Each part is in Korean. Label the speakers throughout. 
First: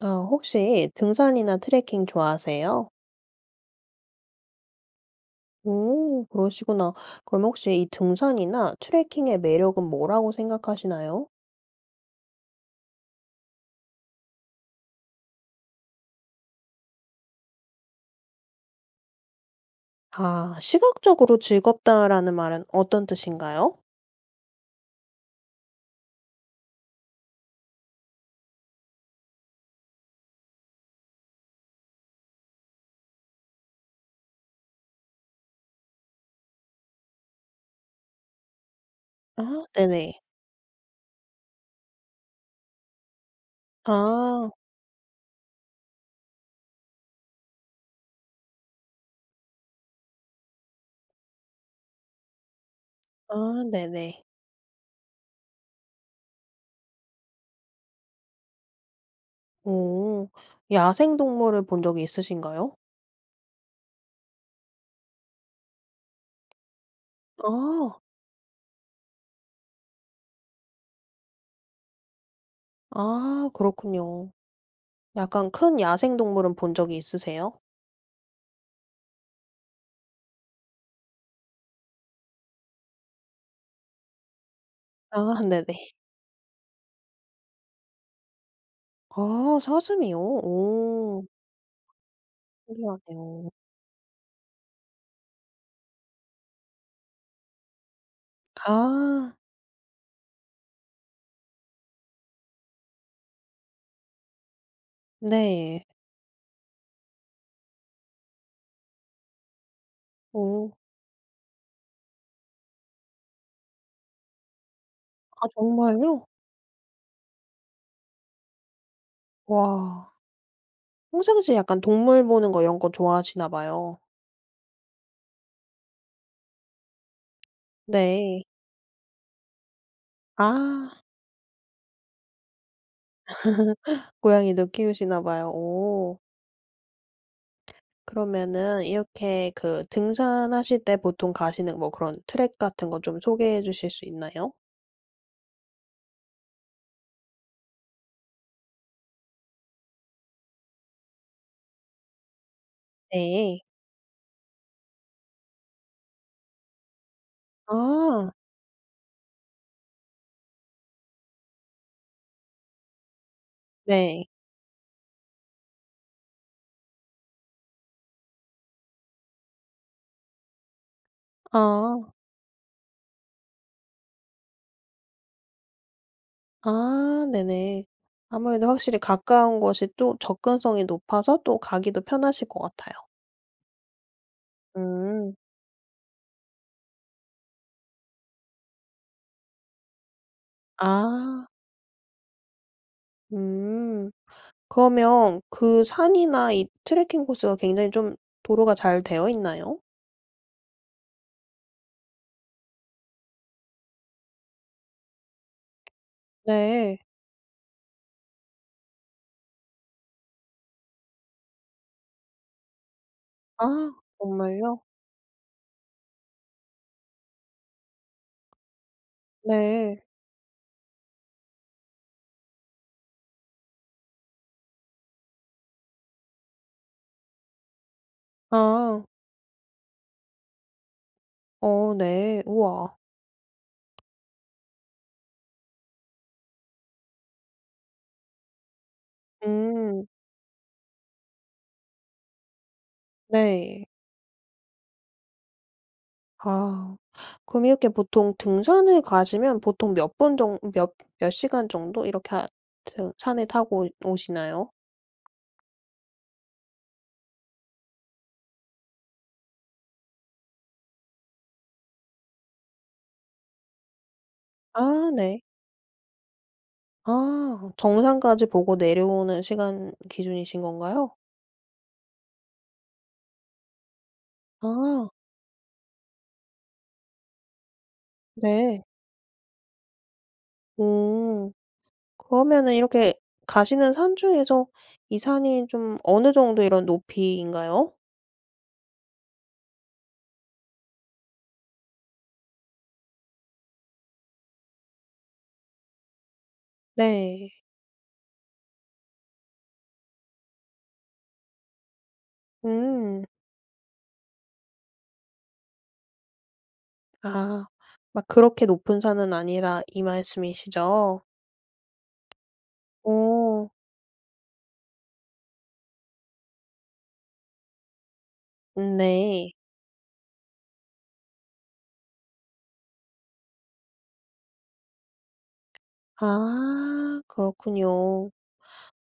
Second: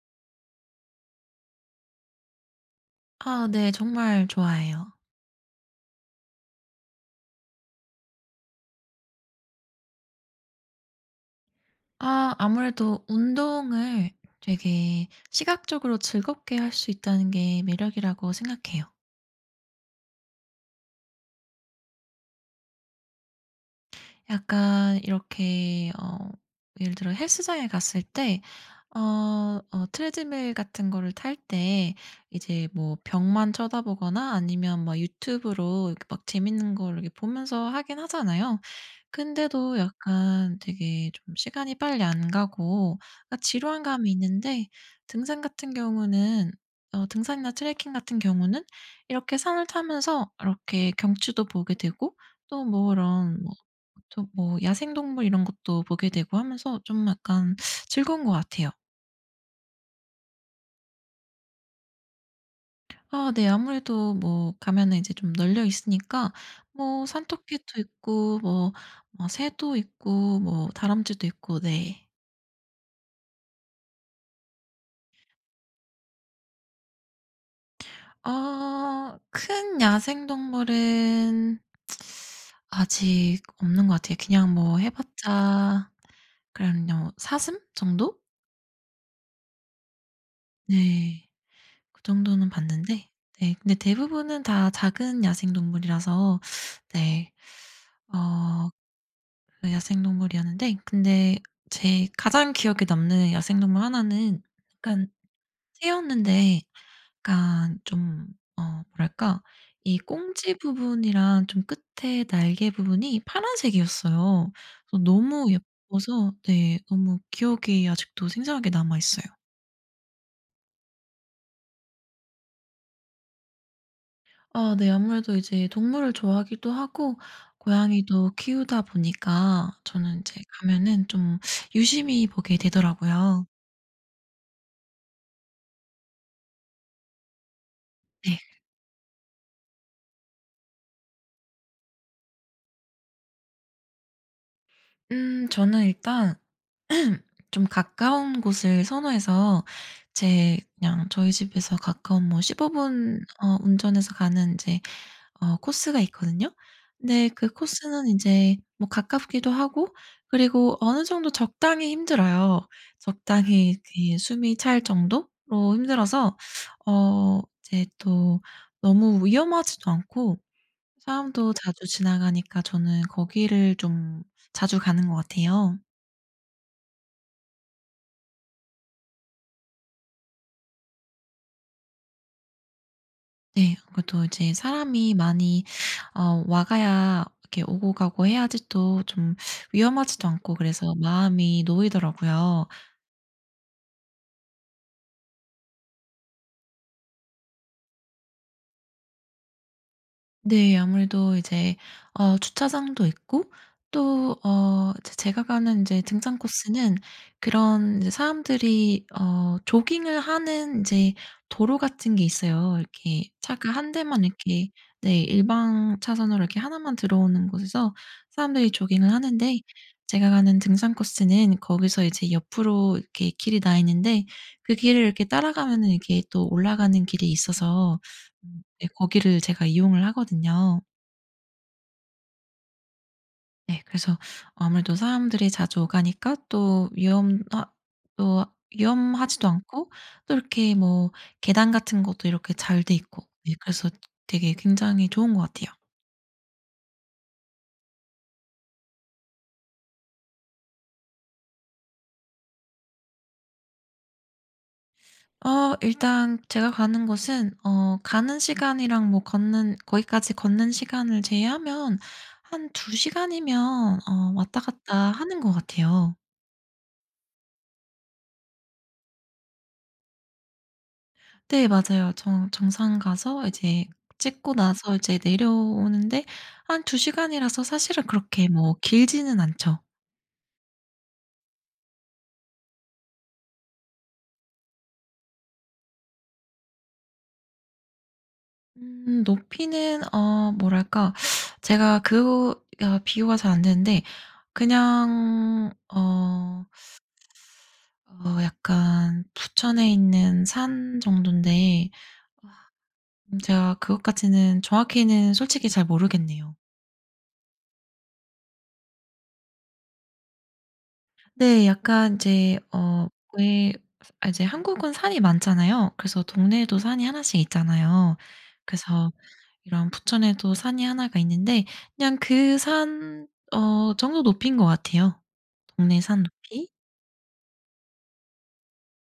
Speaker 1: 어 혹시 등산이나 트래킹 좋아하세요?
Speaker 2: 아 네. 정말 좋아해요.
Speaker 1: 오 그러시구나. 그럼 혹시 이 등산이나 트래킹의 매력은 뭐라고 생각하시나요?
Speaker 2: 아 아무래도 운동을 되게 '시각적으로 즐겁게 할 수 있다.'는 게 매력이라고 생각해요.
Speaker 1: 아. '시각적으로 즐겁다.'라는 말은 어떤 뜻인가요?
Speaker 2: 약간 이렇게 어 예를 들어 헬스장에 갔을 때 어 어 트레드밀 같은 걸 탈 때 이제 뭐 벽만 쳐다보거나 아니면 막 유튜브로 이렇게 막 재미있는 걸 이렇게 보면서 하긴 하잖아요.
Speaker 1: 아
Speaker 2: 근데도
Speaker 1: 네네.
Speaker 2: 약간 되게 좀 시간이 빨리 안 가고 아 지루한 감이
Speaker 1: 아.
Speaker 2: 있는데 등산 같은 경우는 어 등산이나 트래킹 같은 경우는 이렇게 산을 타면서 이렇게 경치도 보게 되고 또 뭐 이런 뭐
Speaker 1: 아 네네.
Speaker 2: 근처 야생동물 이런 것도 보게 되고 하면서 좀 약간 즐거운 것 같아요.
Speaker 1: 오. 야생동물을 본 적이 있으신가요?
Speaker 2: 아 네. 아무래도 뭐 가면은 인제 좀 널려 있으니까. 뭐 산토끼도
Speaker 1: 아.
Speaker 2: 있고 뭐, 뭐 새도 있고 뭐 다람쥐도 있고 네.
Speaker 1: 아 그렇군요. 약간 큰 야생동물은 본 적이 있으세요?
Speaker 2: 아. 큰 야생동물은 아직 없는 것 같아요. 그냥 뭐 해
Speaker 1: 아.
Speaker 2: 봤자
Speaker 1: 네네.
Speaker 2: 그냥 요 사슴 정도?
Speaker 1: 아 사슴이요?
Speaker 2: 네.
Speaker 1: 오.
Speaker 2: 그 정도는 봤는데
Speaker 1: 신기하네요.
Speaker 2: 네 근데 대부분은 다 작은 야생동물이라서 네. 어
Speaker 1: 아.
Speaker 2: 네 야생동물이었는데 근데 제 가장 기억에 남는 야생동물 하나는 약간
Speaker 1: 네.
Speaker 2: 새였는데 약간 좀 어 뭐랄까? 이 꽁지
Speaker 1: 오.
Speaker 2: 부분이랑 좀 끝에 날개 부분이 파란색이었어요. 그래서
Speaker 1: 아
Speaker 2: 너무
Speaker 1: 정말요?
Speaker 2: 예뻐서 네 너무 기억이 아직도 생생하게 남아있어요.
Speaker 1: 와. 평상시에 약간 동물 보는 거 이런 거 좋아하시나 봐요.
Speaker 2: 아 네 아무래도 이제 동물을 좋아하기도 하고 고양이도
Speaker 1: 네.
Speaker 2: 키우다 보니까 저는 이제
Speaker 1: 아.
Speaker 2: 가면은 좀 유심히 보게 되더라고요.
Speaker 1: 고양이도 키우시나 봐요. 오.
Speaker 2: 네.
Speaker 1: 그러면은 이렇게 그 등산하실 때 보통 가시는 뭐 그런 트랙 같은 것 좀 소개해 주실 수 있나요?
Speaker 2: 음 저는 일단 좀 가까운 곳을 선호해서 제 그냥 저희 집에서 가까운 뭐 15 분 어
Speaker 1: 네.
Speaker 2: 운전해서 가는 인제 어 코스가 있거든요? 근데 그 코스는
Speaker 1: 아.
Speaker 2: 인제 뭐 가깝기도 하고 그리고 어느 정도 적당히 힘들어요. 적당히 이
Speaker 1: 네.
Speaker 2: 숨이 찰 정도로 힘들어서 어 이제 또 너무 위험하지도 않고 사람도 자주
Speaker 1: 아.
Speaker 2: 지나가니까 저는 거기를 좀 자주 가는 것 같아요.
Speaker 1: 아 네네. 아무래도 확실히 가까운 곳이 또 접근성이 높아서 또 가기도 편하실 것 같아요.
Speaker 2: 네 그러니까 또 이제 사람이
Speaker 1: 음.
Speaker 2: 많이 어 오가야 이렇게 오고 가고 해야지 또 좀 위험하지도 않고 그래서
Speaker 1: 아.
Speaker 2: 마음이 놓이더라고요.
Speaker 1: 음. 그러면 그 산이나 이 트래킹 코스가 굉장히 좀 도로가 잘 되어 있나요?
Speaker 2: 네 아무래도 이제 어 주차장도 있고 또 어 제 제가 가는 인제 등산 코스는
Speaker 1: 네.
Speaker 2: 그런 인제 사람들이 어 조깅을 하는 인제 도로 같은 게 있어요. 이렇게 차가 1
Speaker 1: 아
Speaker 2: 대만 이렇게
Speaker 1: 정말요?
Speaker 2: 네 일방 차선으로 이렇게 1 만 들어오는 곳에서 사람들이 조깅을 하는데
Speaker 1: 네.
Speaker 2: 제가 가는 등산 코스는 거기서 이제 옆으로 이렇게 길이 나 있는데 그 길을 이렇게 따라가면은 이렇게 또 올라가는 길이 있어서 음 네
Speaker 1: 아.
Speaker 2: 거기를 제가 이용을 하거든요.
Speaker 1: 어 네. 우와.
Speaker 2: 네. 그래서 아무래도 사람들이 자주 오가니까 또 위험하 또 위험하지도 않고
Speaker 1: 음.
Speaker 2: 또 이렇게 뭐 계단 같은 것도 이렇게 잘 돼 있고. 예 그래서
Speaker 1: 네.
Speaker 2: 되게 굉장히 좋은 것 같아요.
Speaker 1: 아. 그럼 이렇게 보통 등산을 가시면 보통 몇 분 정 몇 몇 시간 정도 이렇게 하 트 산을 타고 오 오시나요?
Speaker 2: 어 일단 제가 가는 곳은 어 가는 시간이랑 뭐 걷는 거기까지 걷는 시간을 제외하면 한 2 시간이면 어 왔다 갔다
Speaker 1: 아
Speaker 2: 하는
Speaker 1: 네.
Speaker 2: 것 같아요.
Speaker 1: 아. 정상까지 보고 내려오는 시간 기준이신 건가요?
Speaker 2: 네 맞아요. 정 정상 가서 이제 찍고 나서
Speaker 1: 아.
Speaker 2: 이제 내려오는 데 한 2 시간이라서 사실은 그렇게 뭐
Speaker 1: 네.
Speaker 2: 길지는 않죠.
Speaker 1: 오. 그러면은 이렇게 가시는 산 중에서 이 산이 좀 어느 정도 이런 높이인가요?
Speaker 2: 음 높이는 어 뭐랄까? 제가 그 아 비교가 잘 안 되는데 그냥 어
Speaker 1: 네.
Speaker 2: 어 약간 부천에 있는 산 정도인데 아
Speaker 1: 음.
Speaker 2: 음 제가 그것까지는 정확히는 솔직히 잘 모르겠네요.
Speaker 1: 아. 막 그렇게 높은 산은 아니라 이 말씀이시죠?
Speaker 2: 네. 약간 인제 어
Speaker 1: 오.
Speaker 2: 왜 아 이제 한국은 산이 많잖아요. 그래서 동네에도 산이 1 씩 있잖아요.
Speaker 1: 음
Speaker 2: 그래서
Speaker 1: 네.
Speaker 2: 이런 부천에도 산이 1 가 있는데 그냥 그 산 어 정도 높이인 것 같아요 동네 산 높이.
Speaker 1: 아 그렇군요.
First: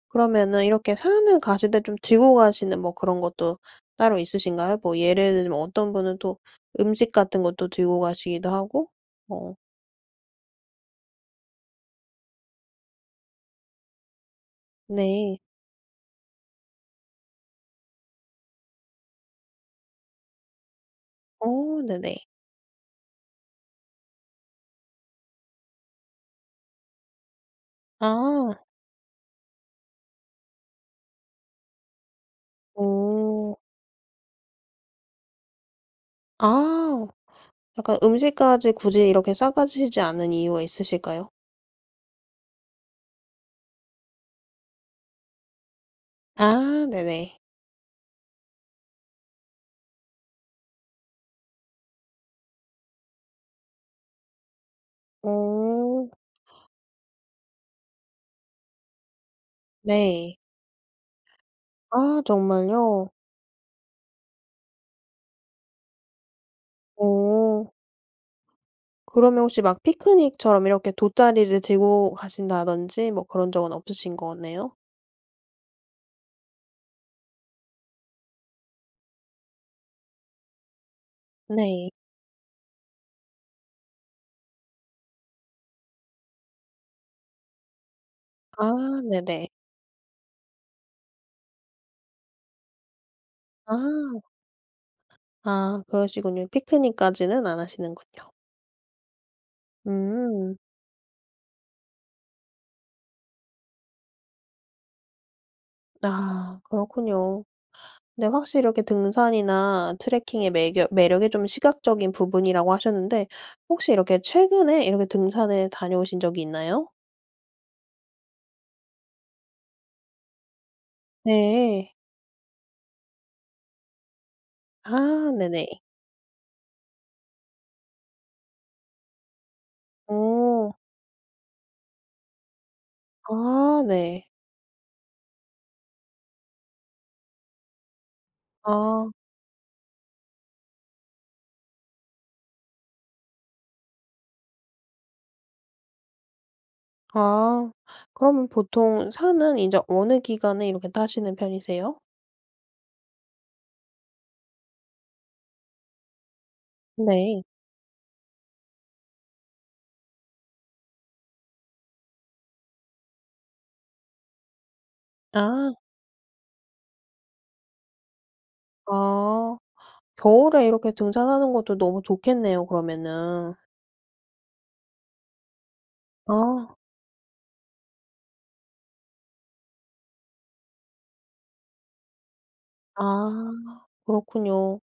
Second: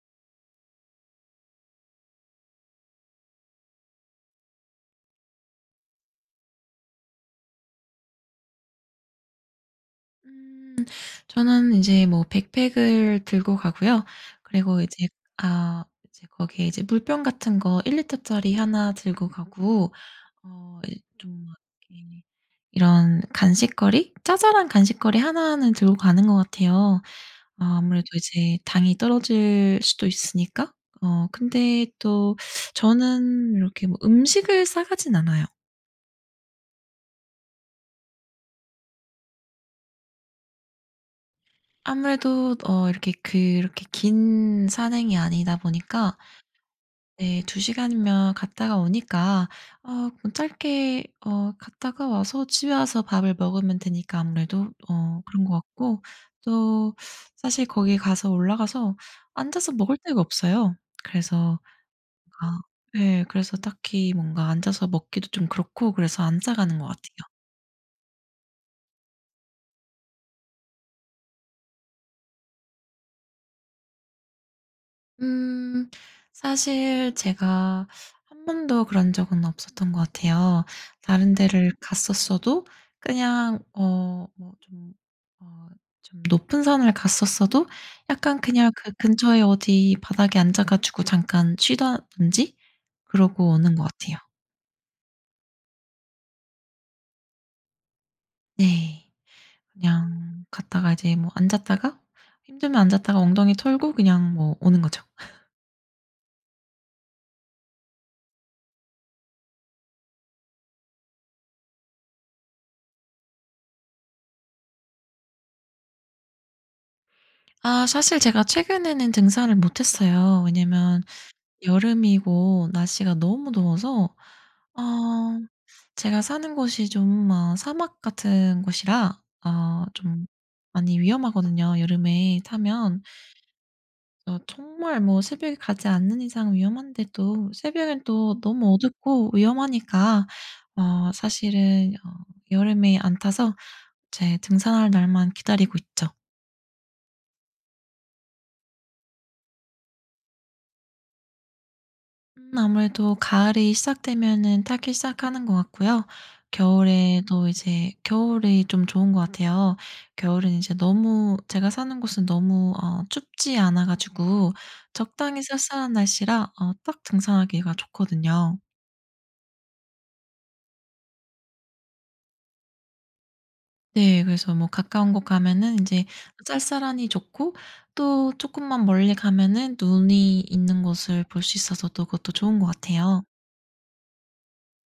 Speaker 1: 그러면은 이렇게 산을 가실 때 좀 들고 가시는 뭐 그런 것도 따로 있으신가요? 뭐 예를 들면 어떤 분은 또 음식 같은 것도 들고 가시기도 하고 뭐
Speaker 2: 음 저는 이제 뭐 백팩을 들고 가고요. 그리고 이제
Speaker 1: 네.
Speaker 2: 아 이제 거기에 이제 물병 같은 거 1 리터짜리 1나 들고 가고 어 이제 좀
Speaker 1: 오 네네.
Speaker 2: 이렇게 이런 간식거리 자잘한 간식거리 1 는 들고 가는 것 같아요. 어 아무래도 이제
Speaker 1: 아.
Speaker 2: 당이 떨어질 수도 있으니까 어 근데 또 저는
Speaker 1: 오.
Speaker 2: 이렇게 뭐 음식을 싸가진 않아요.
Speaker 1: 아 약간 음식까지 굳이 이렇게 싸 가시지 않은 이유가 있으실까요?
Speaker 2: 아무래도 어 이렇게 그렇게 긴 산행이 아니다 보니까
Speaker 1: 아 네네.
Speaker 2: 네 2 시간이면 갔다가 오니까 아 그건 짧게 어 갔다가 와서 집에 와서 밥을 먹으면 되니까 아무래도 어 그런 것 같고
Speaker 1: 어.
Speaker 2: 또 사실 거기 가서 올라가서 앉아서 먹을 데가
Speaker 1: 네.
Speaker 2: 없어요. 그래서
Speaker 1: 아
Speaker 2: 어
Speaker 1: 정말요.
Speaker 2: 예 그래서 딱히 뭔가 앉아서 먹기도 좀 그렇고 그래서 안 싸 가는 것 같아요.
Speaker 1: 오. 그러면 혹시 막 피크닉처럼 이렇게 돗자리를 들고 가신다든지 뭐 그런 적은 없으신 거네요?
Speaker 2: 음. 사실 제가 한 번도 그런 적은 없었던 것 같아요. 다른 데를
Speaker 1: 네.
Speaker 2: 갔었어도 그냥 어 뭐 좀 어 좀 높은 산을 갔었어도 약간 그냥 그
Speaker 1: 아
Speaker 2: 근처에
Speaker 1: 네네.
Speaker 2: 어디 바닥에 앉아 가지고 잠깐 쉬다든지 그러고
Speaker 1: 아.
Speaker 2: 오는 것 같아요.
Speaker 1: 아 그러시군요. 피크닉까지는 안 하시는군요.
Speaker 2: 네. 그냥
Speaker 1: 음.
Speaker 2: 갔다가 이제 뭐 앉았다가 힘들면 앉았다가 엉덩이 털고 그냥 뭐 오는 거죠.
Speaker 1: 아 그렇군요. 근데 확실히 이렇게 등산이나 트래킹의 매겨 매력이 좀 시각적인 부분이라고 하셨는데 혹시 이렇게 최근에 이렇게 등산을 다녀오신 적이 있나요?
Speaker 2: 아 사실 제가 최근에는 등산을 못했어요. 왜냐하면
Speaker 1: 네.
Speaker 2: 여름이고 날씨가 너무 더워서
Speaker 1: 아
Speaker 2: 아
Speaker 1: 네네.
Speaker 2: 제가 사는 곳이 좀 어 사막 같은 곳이라 어 좀
Speaker 1: 어.
Speaker 2: 많이 위험하거든요 여름에 타면.
Speaker 1: 아 네.
Speaker 2: 어 정말 뭐 새벽에 가지 않는 이상 위험한데도 새벽에는 또 너무
Speaker 1: 아.
Speaker 2: 어둡고 위험하니까 어 사실은 어 여름에 안 타서 이제 등산할 날만 기다리고 있죠.
Speaker 1: 아 그러면 보통 산은 인제 어느 기간에 이렇게 타시는 편이세요?
Speaker 2: 음 아무래도 가을이 시작되면 타기 시작하는 것 같고요.
Speaker 1: 네.
Speaker 2: 겨울에도 이제 겨울이 좀 좋은 것 같아요. 겨울은 이제 너무 제가 사는 곳은 너무 어 춥지 않아 가지고 적당히
Speaker 1: 아.
Speaker 2: 쌀쌀한 날씨라 어 딱 등산하기가 좋거든요.
Speaker 1: 아 겨울에 이렇게 등산하는 것도 너무 좋겠네요 그러면은.
Speaker 2: 네 그래서 뭐 가까운 곳 가면은 인제
Speaker 1: 아.
Speaker 2: 쌀쌀하니 좋고 또 쪼끔만 멀리 가면은 눈이 있는 곳을 볼 수 있어서 또 그것도 좋은 것 같아요.
Speaker 1: 아 그렇군요.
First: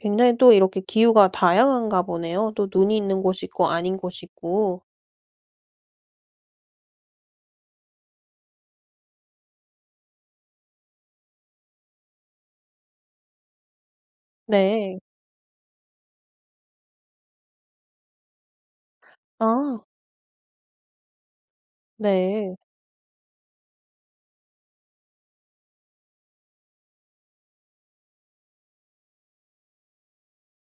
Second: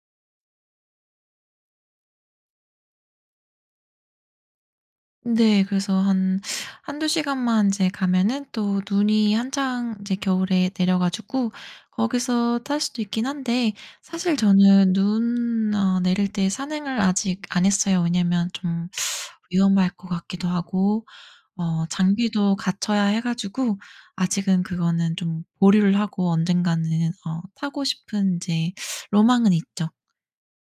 Speaker 1: 굉장히 또 이렇게 기후가 다양한가 보네요. 또 눈이 있는 곳이 있고 아닌 곳이 있고.
Speaker 2: 네 그래서 한 1-2 시간만 인제 가면은 또 눈이 한창 이제 겨울에 내려 가지고 거기서 탈 수도 있긴 한데 사실 저는
Speaker 1: 네.
Speaker 2: 눈 어 내릴 때 산행을 아직 안 했어요. 왜냐하면 좀
Speaker 1: 아.
Speaker 2: 위험할 것 같기도 하고 어
Speaker 1: 네.
Speaker 2: 장비도 갖춰야 해 가지고 아직은 그거는 좀 보류를 하고 언젠가는 어 타고 싶은 이제 로망은 있죠.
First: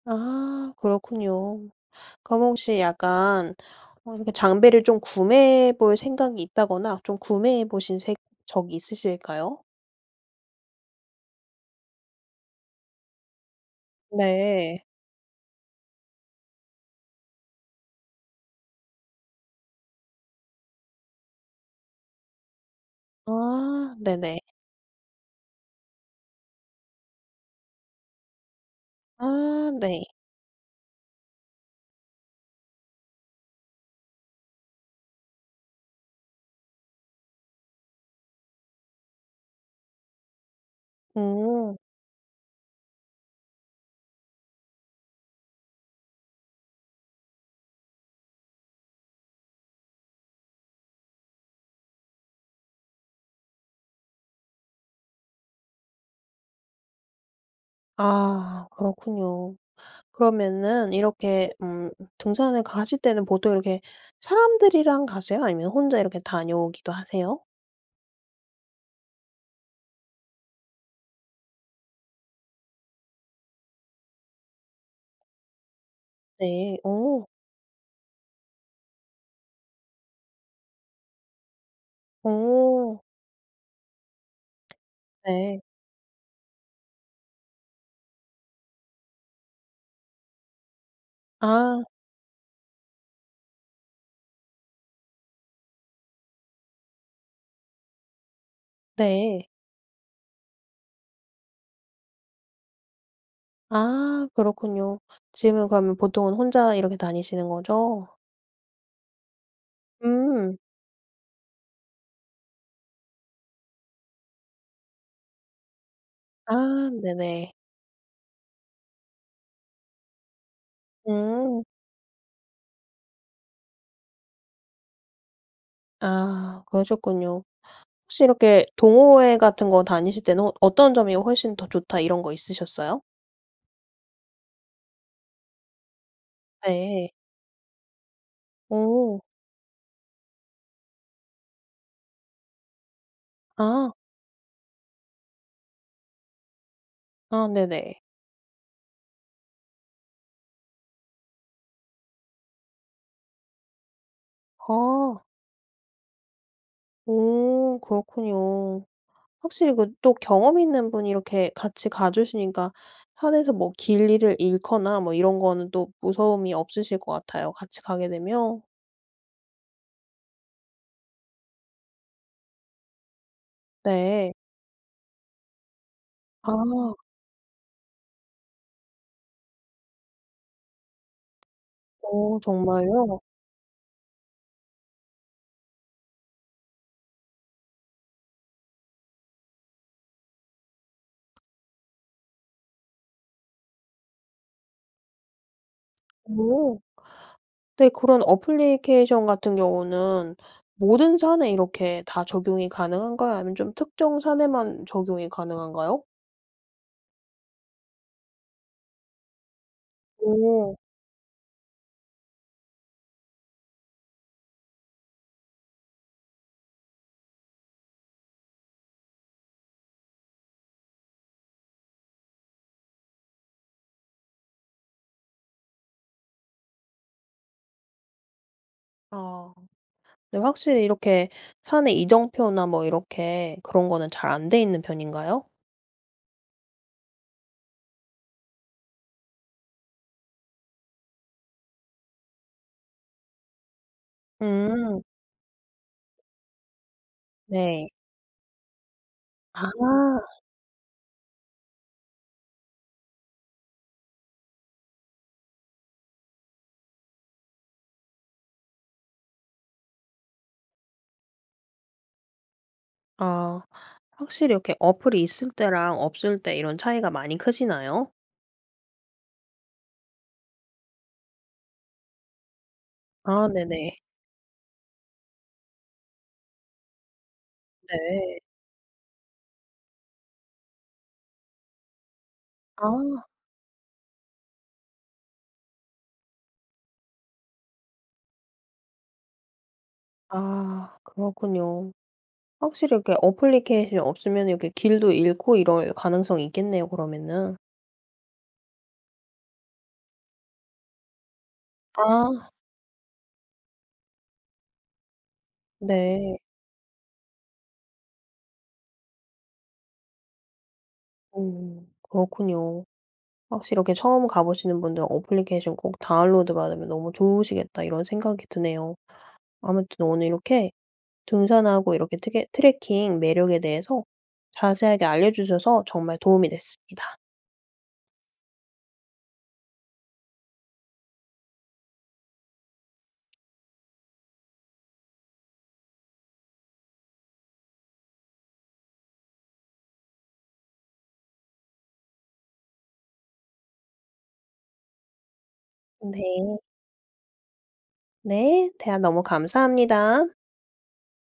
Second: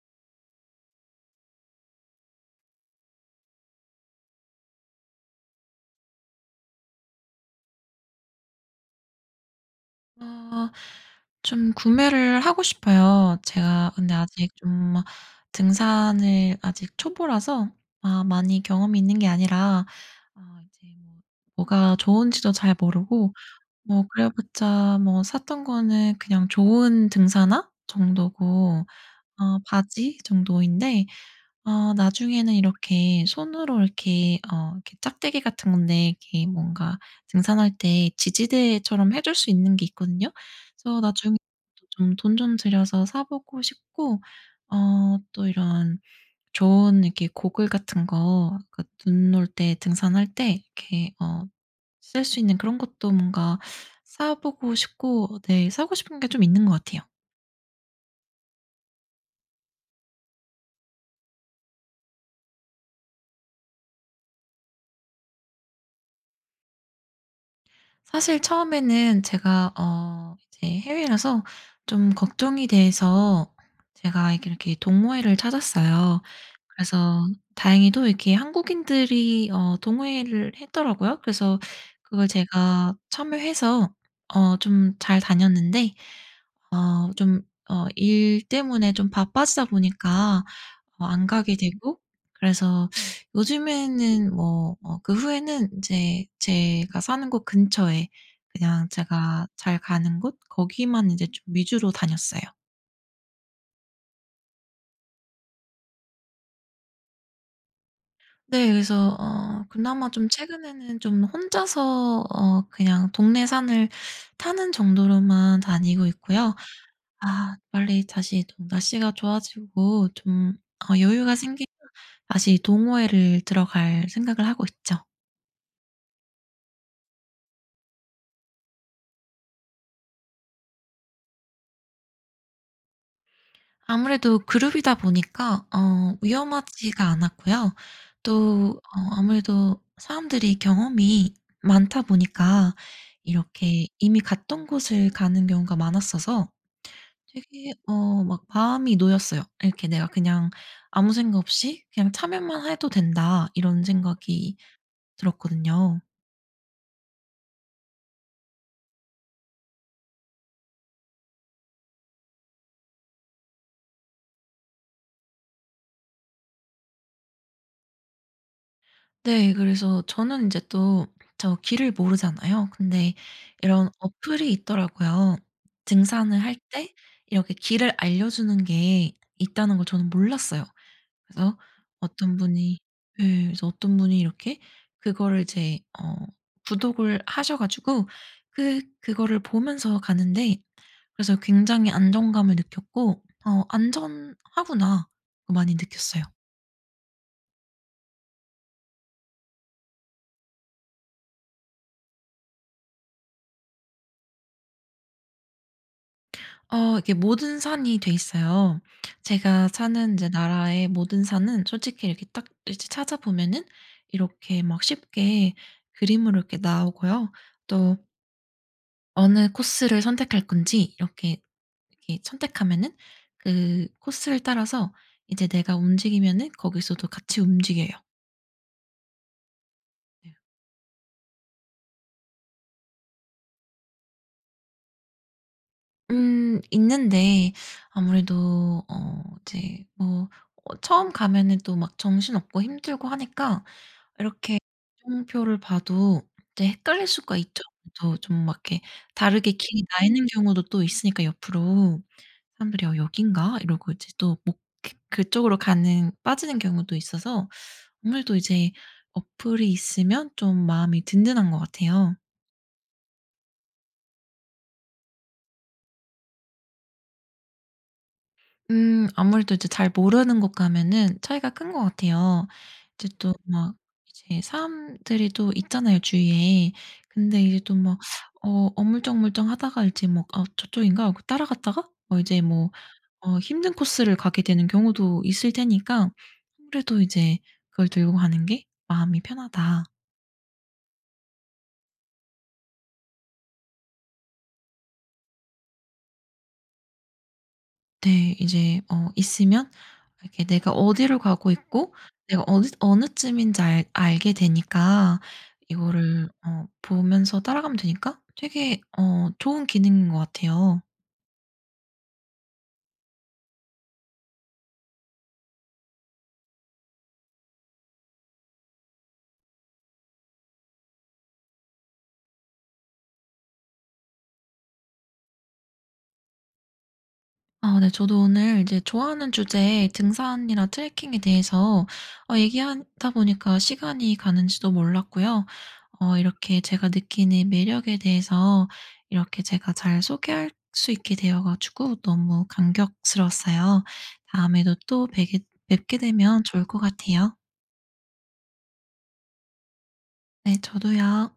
Speaker 1: 아 그렇군요. 그럼 혹시 약간 어 이렇게 장비를 좀 구매해 볼 생각이 있다거나 좀 구매해 보신 색 적이 있으실까요?
Speaker 2: 아. 좀 구매를 하고 싶어요. 제가 근데 아직
Speaker 1: 네.
Speaker 2: 좀 아 등산을 아직 초보라서 아 많이 경험이 있는 게 아니라 어 이제 뭐 뭐가 좋은 지도 잘 모르고
Speaker 1: 아
Speaker 2: 뭐 그래
Speaker 1: 네네.
Speaker 2: 봤자 뭐 샀던 거는 그냥 좋은 등산화 정도고 어
Speaker 1: 아 네.
Speaker 2: 바지 정도인데 어 나중에는 이렇게 손으로 이렇게 어 이렇게 작대기 같은 건데 이렇게 뭔가 등산할 때 지지대처럼 해 줄 수 있는 게 있거든요. 그래서 나중에
Speaker 1: 음.
Speaker 2: 좀 돈 좀 들여서 사 보고 싶고 어 또 이런 좋은 이렇게 고글 같은 거 그 눈 올 때 등산할 때 이렇게 어 쓸 수 있는 그런 것도 뭔가 사 보고 싶고 네 사고 싶은 게 좀 있는 것 같아요.
Speaker 1: 아 그렇군요. 그러면은 이렇게 음 등산을 가실 때는 보통 이렇게 사람들이랑 가세요? 아니면 혼자 이렇게 다녀오기도 하세요?
Speaker 2: 사실 처음에는 제가 어 이제 해외라서 좀 걱정이 돼서 제가 이렇게, 이렇게 동호회를 찾았어요.
Speaker 1: 네. 오.
Speaker 2: 그래서 다행히도 이렇게 한국인들이 어 동호회를 했더라고요? 그래서 그걸 제가
Speaker 1: 오.
Speaker 2: 참여해서 어 좀 잘
Speaker 1: 네.
Speaker 2: 다녔는데 어 좀 어 일 때문에 좀 바빠지다 보니까 어 안 가게
Speaker 1: 아.
Speaker 2: 되고 그래서 요즘에는 뭐 뭐 그 후에는 인제 제가 사는 곳 근처에 그냥 제가
Speaker 1: 네.
Speaker 2: 잘 가는 곳? 거기만 이제 좀 위주로 다녔어요.
Speaker 1: 아 그렇군요. 지금은 그러면 보통은 혼자 이렇게 다니시는 거죠?
Speaker 2: 네 그래서 어 그나마 좀
Speaker 1: 음.
Speaker 2: 최근에는 좀 혼자서 어 그냥 동네 산을 타는 정도로만 다니고 있고요.
Speaker 1: 아 네네.
Speaker 2: 아 빨리 다시 좀 날씨가 좋아지고 좀 어 여유가
Speaker 1: 음.
Speaker 2: 생기면 다시 동호회를 들어갈 생각을 하고 있죠.
Speaker 1: 아 그러셨군요. 혹시 이렇게 동호회 같은 거 다니실 때는 '어 어떤 점이 훨씬 더 좋다.' 이런 거 있으셨어요?
Speaker 2: 아무래도 그룹이다 보니까 어 위험하지가
Speaker 1: 네.
Speaker 2: 않았고요. 또 어
Speaker 1: 어.
Speaker 2: 아무래도 사람들이 경험이 많다 보니까 이렇게
Speaker 1: 아.
Speaker 2: 이미 갔던 곳을 가는 경우가 많았어서
Speaker 1: 아
Speaker 2: 되게
Speaker 1: 네네.
Speaker 2: 어 막 마음이 놓였어요. 이렇게 내가 그냥 아무 생각 없이 그냥 '참여만 해도 된다.' 이런 생각이
Speaker 1: 아.
Speaker 2: 들었거든요.
Speaker 1: 오 그렇군요. 확실히 그 또 경험이 있는 분이 이렇게 같이 가 주시니까 편해서 뭐 길 잃을 잃거나 뭐 이런 거는 또 무서움이 없으실 것 같아요 같이 가게 되면.
Speaker 2: 네 그래서 저는 인제 또 저 길을 모르잖아요. 근데 이런
Speaker 1: 네.
Speaker 2: 어플이 있더라고요. '등산을 할 때
Speaker 1: 아.
Speaker 2: 이렇게 길을 알려주는 게 있다.'는 걸 저는 몰랐어요. 그래서 어떤
Speaker 1: 어
Speaker 2: 분이
Speaker 1: 정말요?
Speaker 2: 예 그래서 어떤 분이 이렇게 그걸 이제 어 구독을 하셔 가지고 그 그거를 보면서 가는데 그래서 굉장히 안정감을 느꼈고 '어 안전하구나.' 많이 느꼈어요.
Speaker 1: 오. 근데 그런 애플리케이션 같은 경우는 모든 산에 이렇게 다 적용이 가능한가요 아니면 좀 특정 산에만 적용이 가능한가요?
Speaker 2: 어 이게 모든 산이 돼 있어요. 제가 사는 인제
Speaker 1: 오.
Speaker 2: 나라의 모든 산은 솔직히 이렇게 딱 이제 찾아보면은 이렇게 막 쉽게 그림으로 이렇게 나오고요. 또 어느 코스를 선택할 건지 이렇게, 이렇게 선택하면은 그 코스를 따라서 이제 내가 움직이면은 거기서도 같이 움직여요.
Speaker 1: 아. 근데 확실히 이렇게 산에 이정표나 뭐 이렇게 그런 거는 잘 안 돼 있는 편인가요?
Speaker 2: 음. 있는데 아무래도 어 이제 뭐 어 처음 가면은 또 막 정신없고 힘들고 하니까 이렇게
Speaker 1: 음.
Speaker 2: 이정표를 봐도 이제 헷갈릴 수가 있죠.
Speaker 1: 네.
Speaker 2: 더 좀 막 이렇게 다르게
Speaker 1: 아.
Speaker 2: 길이 나 있는 경우도 또 있으니까 옆으로. 사람들이 '여 여기인가?' 이러고 이제 또 목 이렇게 그쪽으로 가는 빠지는 경우도 있어서 아무래도 이제 어플이 있으면 좀 마음이 든든한 것 같아요.
Speaker 1: 아. 확실히 이렇게 어플이 있을 때랑 없을 때 이런 차이가 많이 크시나요?
Speaker 2: 음. 아무래도 이제 잘 모르는 곳 가면 차이가 큰 것 같아요. 이제 또
Speaker 1: 아
Speaker 2: 막
Speaker 1: 네네.
Speaker 2: 이제 사람들이 또 있잖아요 주위에. 근데 이제 또 막
Speaker 1: 네.
Speaker 2: 어 어물쩍어물쩍하다가 이제 뭐 '아 저쪽인가?' 하고 따라갔다가 뭐 이제 뭐
Speaker 1: 아.
Speaker 2: 어 힘든 코스를 가게 되는 경우도 있을 테니까 아무래도 이제 그걸 들고 가는 게 '마음이 편하다.'
Speaker 1: 아 그렇군요. 확실히 이렇게 애플리케이션 없으면 이렇게 길도 잃고 이럴 가능성이 있겠네요 그러면은.
Speaker 2: 네. 이제 어 있으면 이렇게 내가 어디로 가고 있고 내가
Speaker 1: 아.
Speaker 2: 어느 어느쯤인지 알 알게 되니까 이거를
Speaker 1: 네.
Speaker 2: 어 보면서 따라가면 되니까 되게 어 좋은 기능인 것 같아요.
Speaker 1: 오. 그렇군요. 확실히 이렇게 '처음 가 보시는 분들 애플리케이션 꼭 다운로드 받으면 너무 좋으시겠다.' 이런 생각이 드네요. 아무튼 오늘 이렇게 등산하고 이렇게 트개 트래킹 매력에 대해서 자세하게 알려 주셔서 정말 도움이 됐습니다.
Speaker 2: 아 네 저도 오늘 이제 좋아하는 주제의 등산이랑 트래킹에 대해서 어 얘기하다 보니까 시간이 가는지도 몰랐고요. 어 이렇게 제가 느끼는 매력에 대해서 이렇게 제가 잘 소개할 수 있게 되어 가지고 너무 감격스러웠어요. 다음에도 또 뵈게 뵙게 되면
Speaker 1: 네.
Speaker 2: 좋을 것 같아요.
Speaker 1: 네. 대화 너무 감사합니다.
Speaker 2: 네 저도요.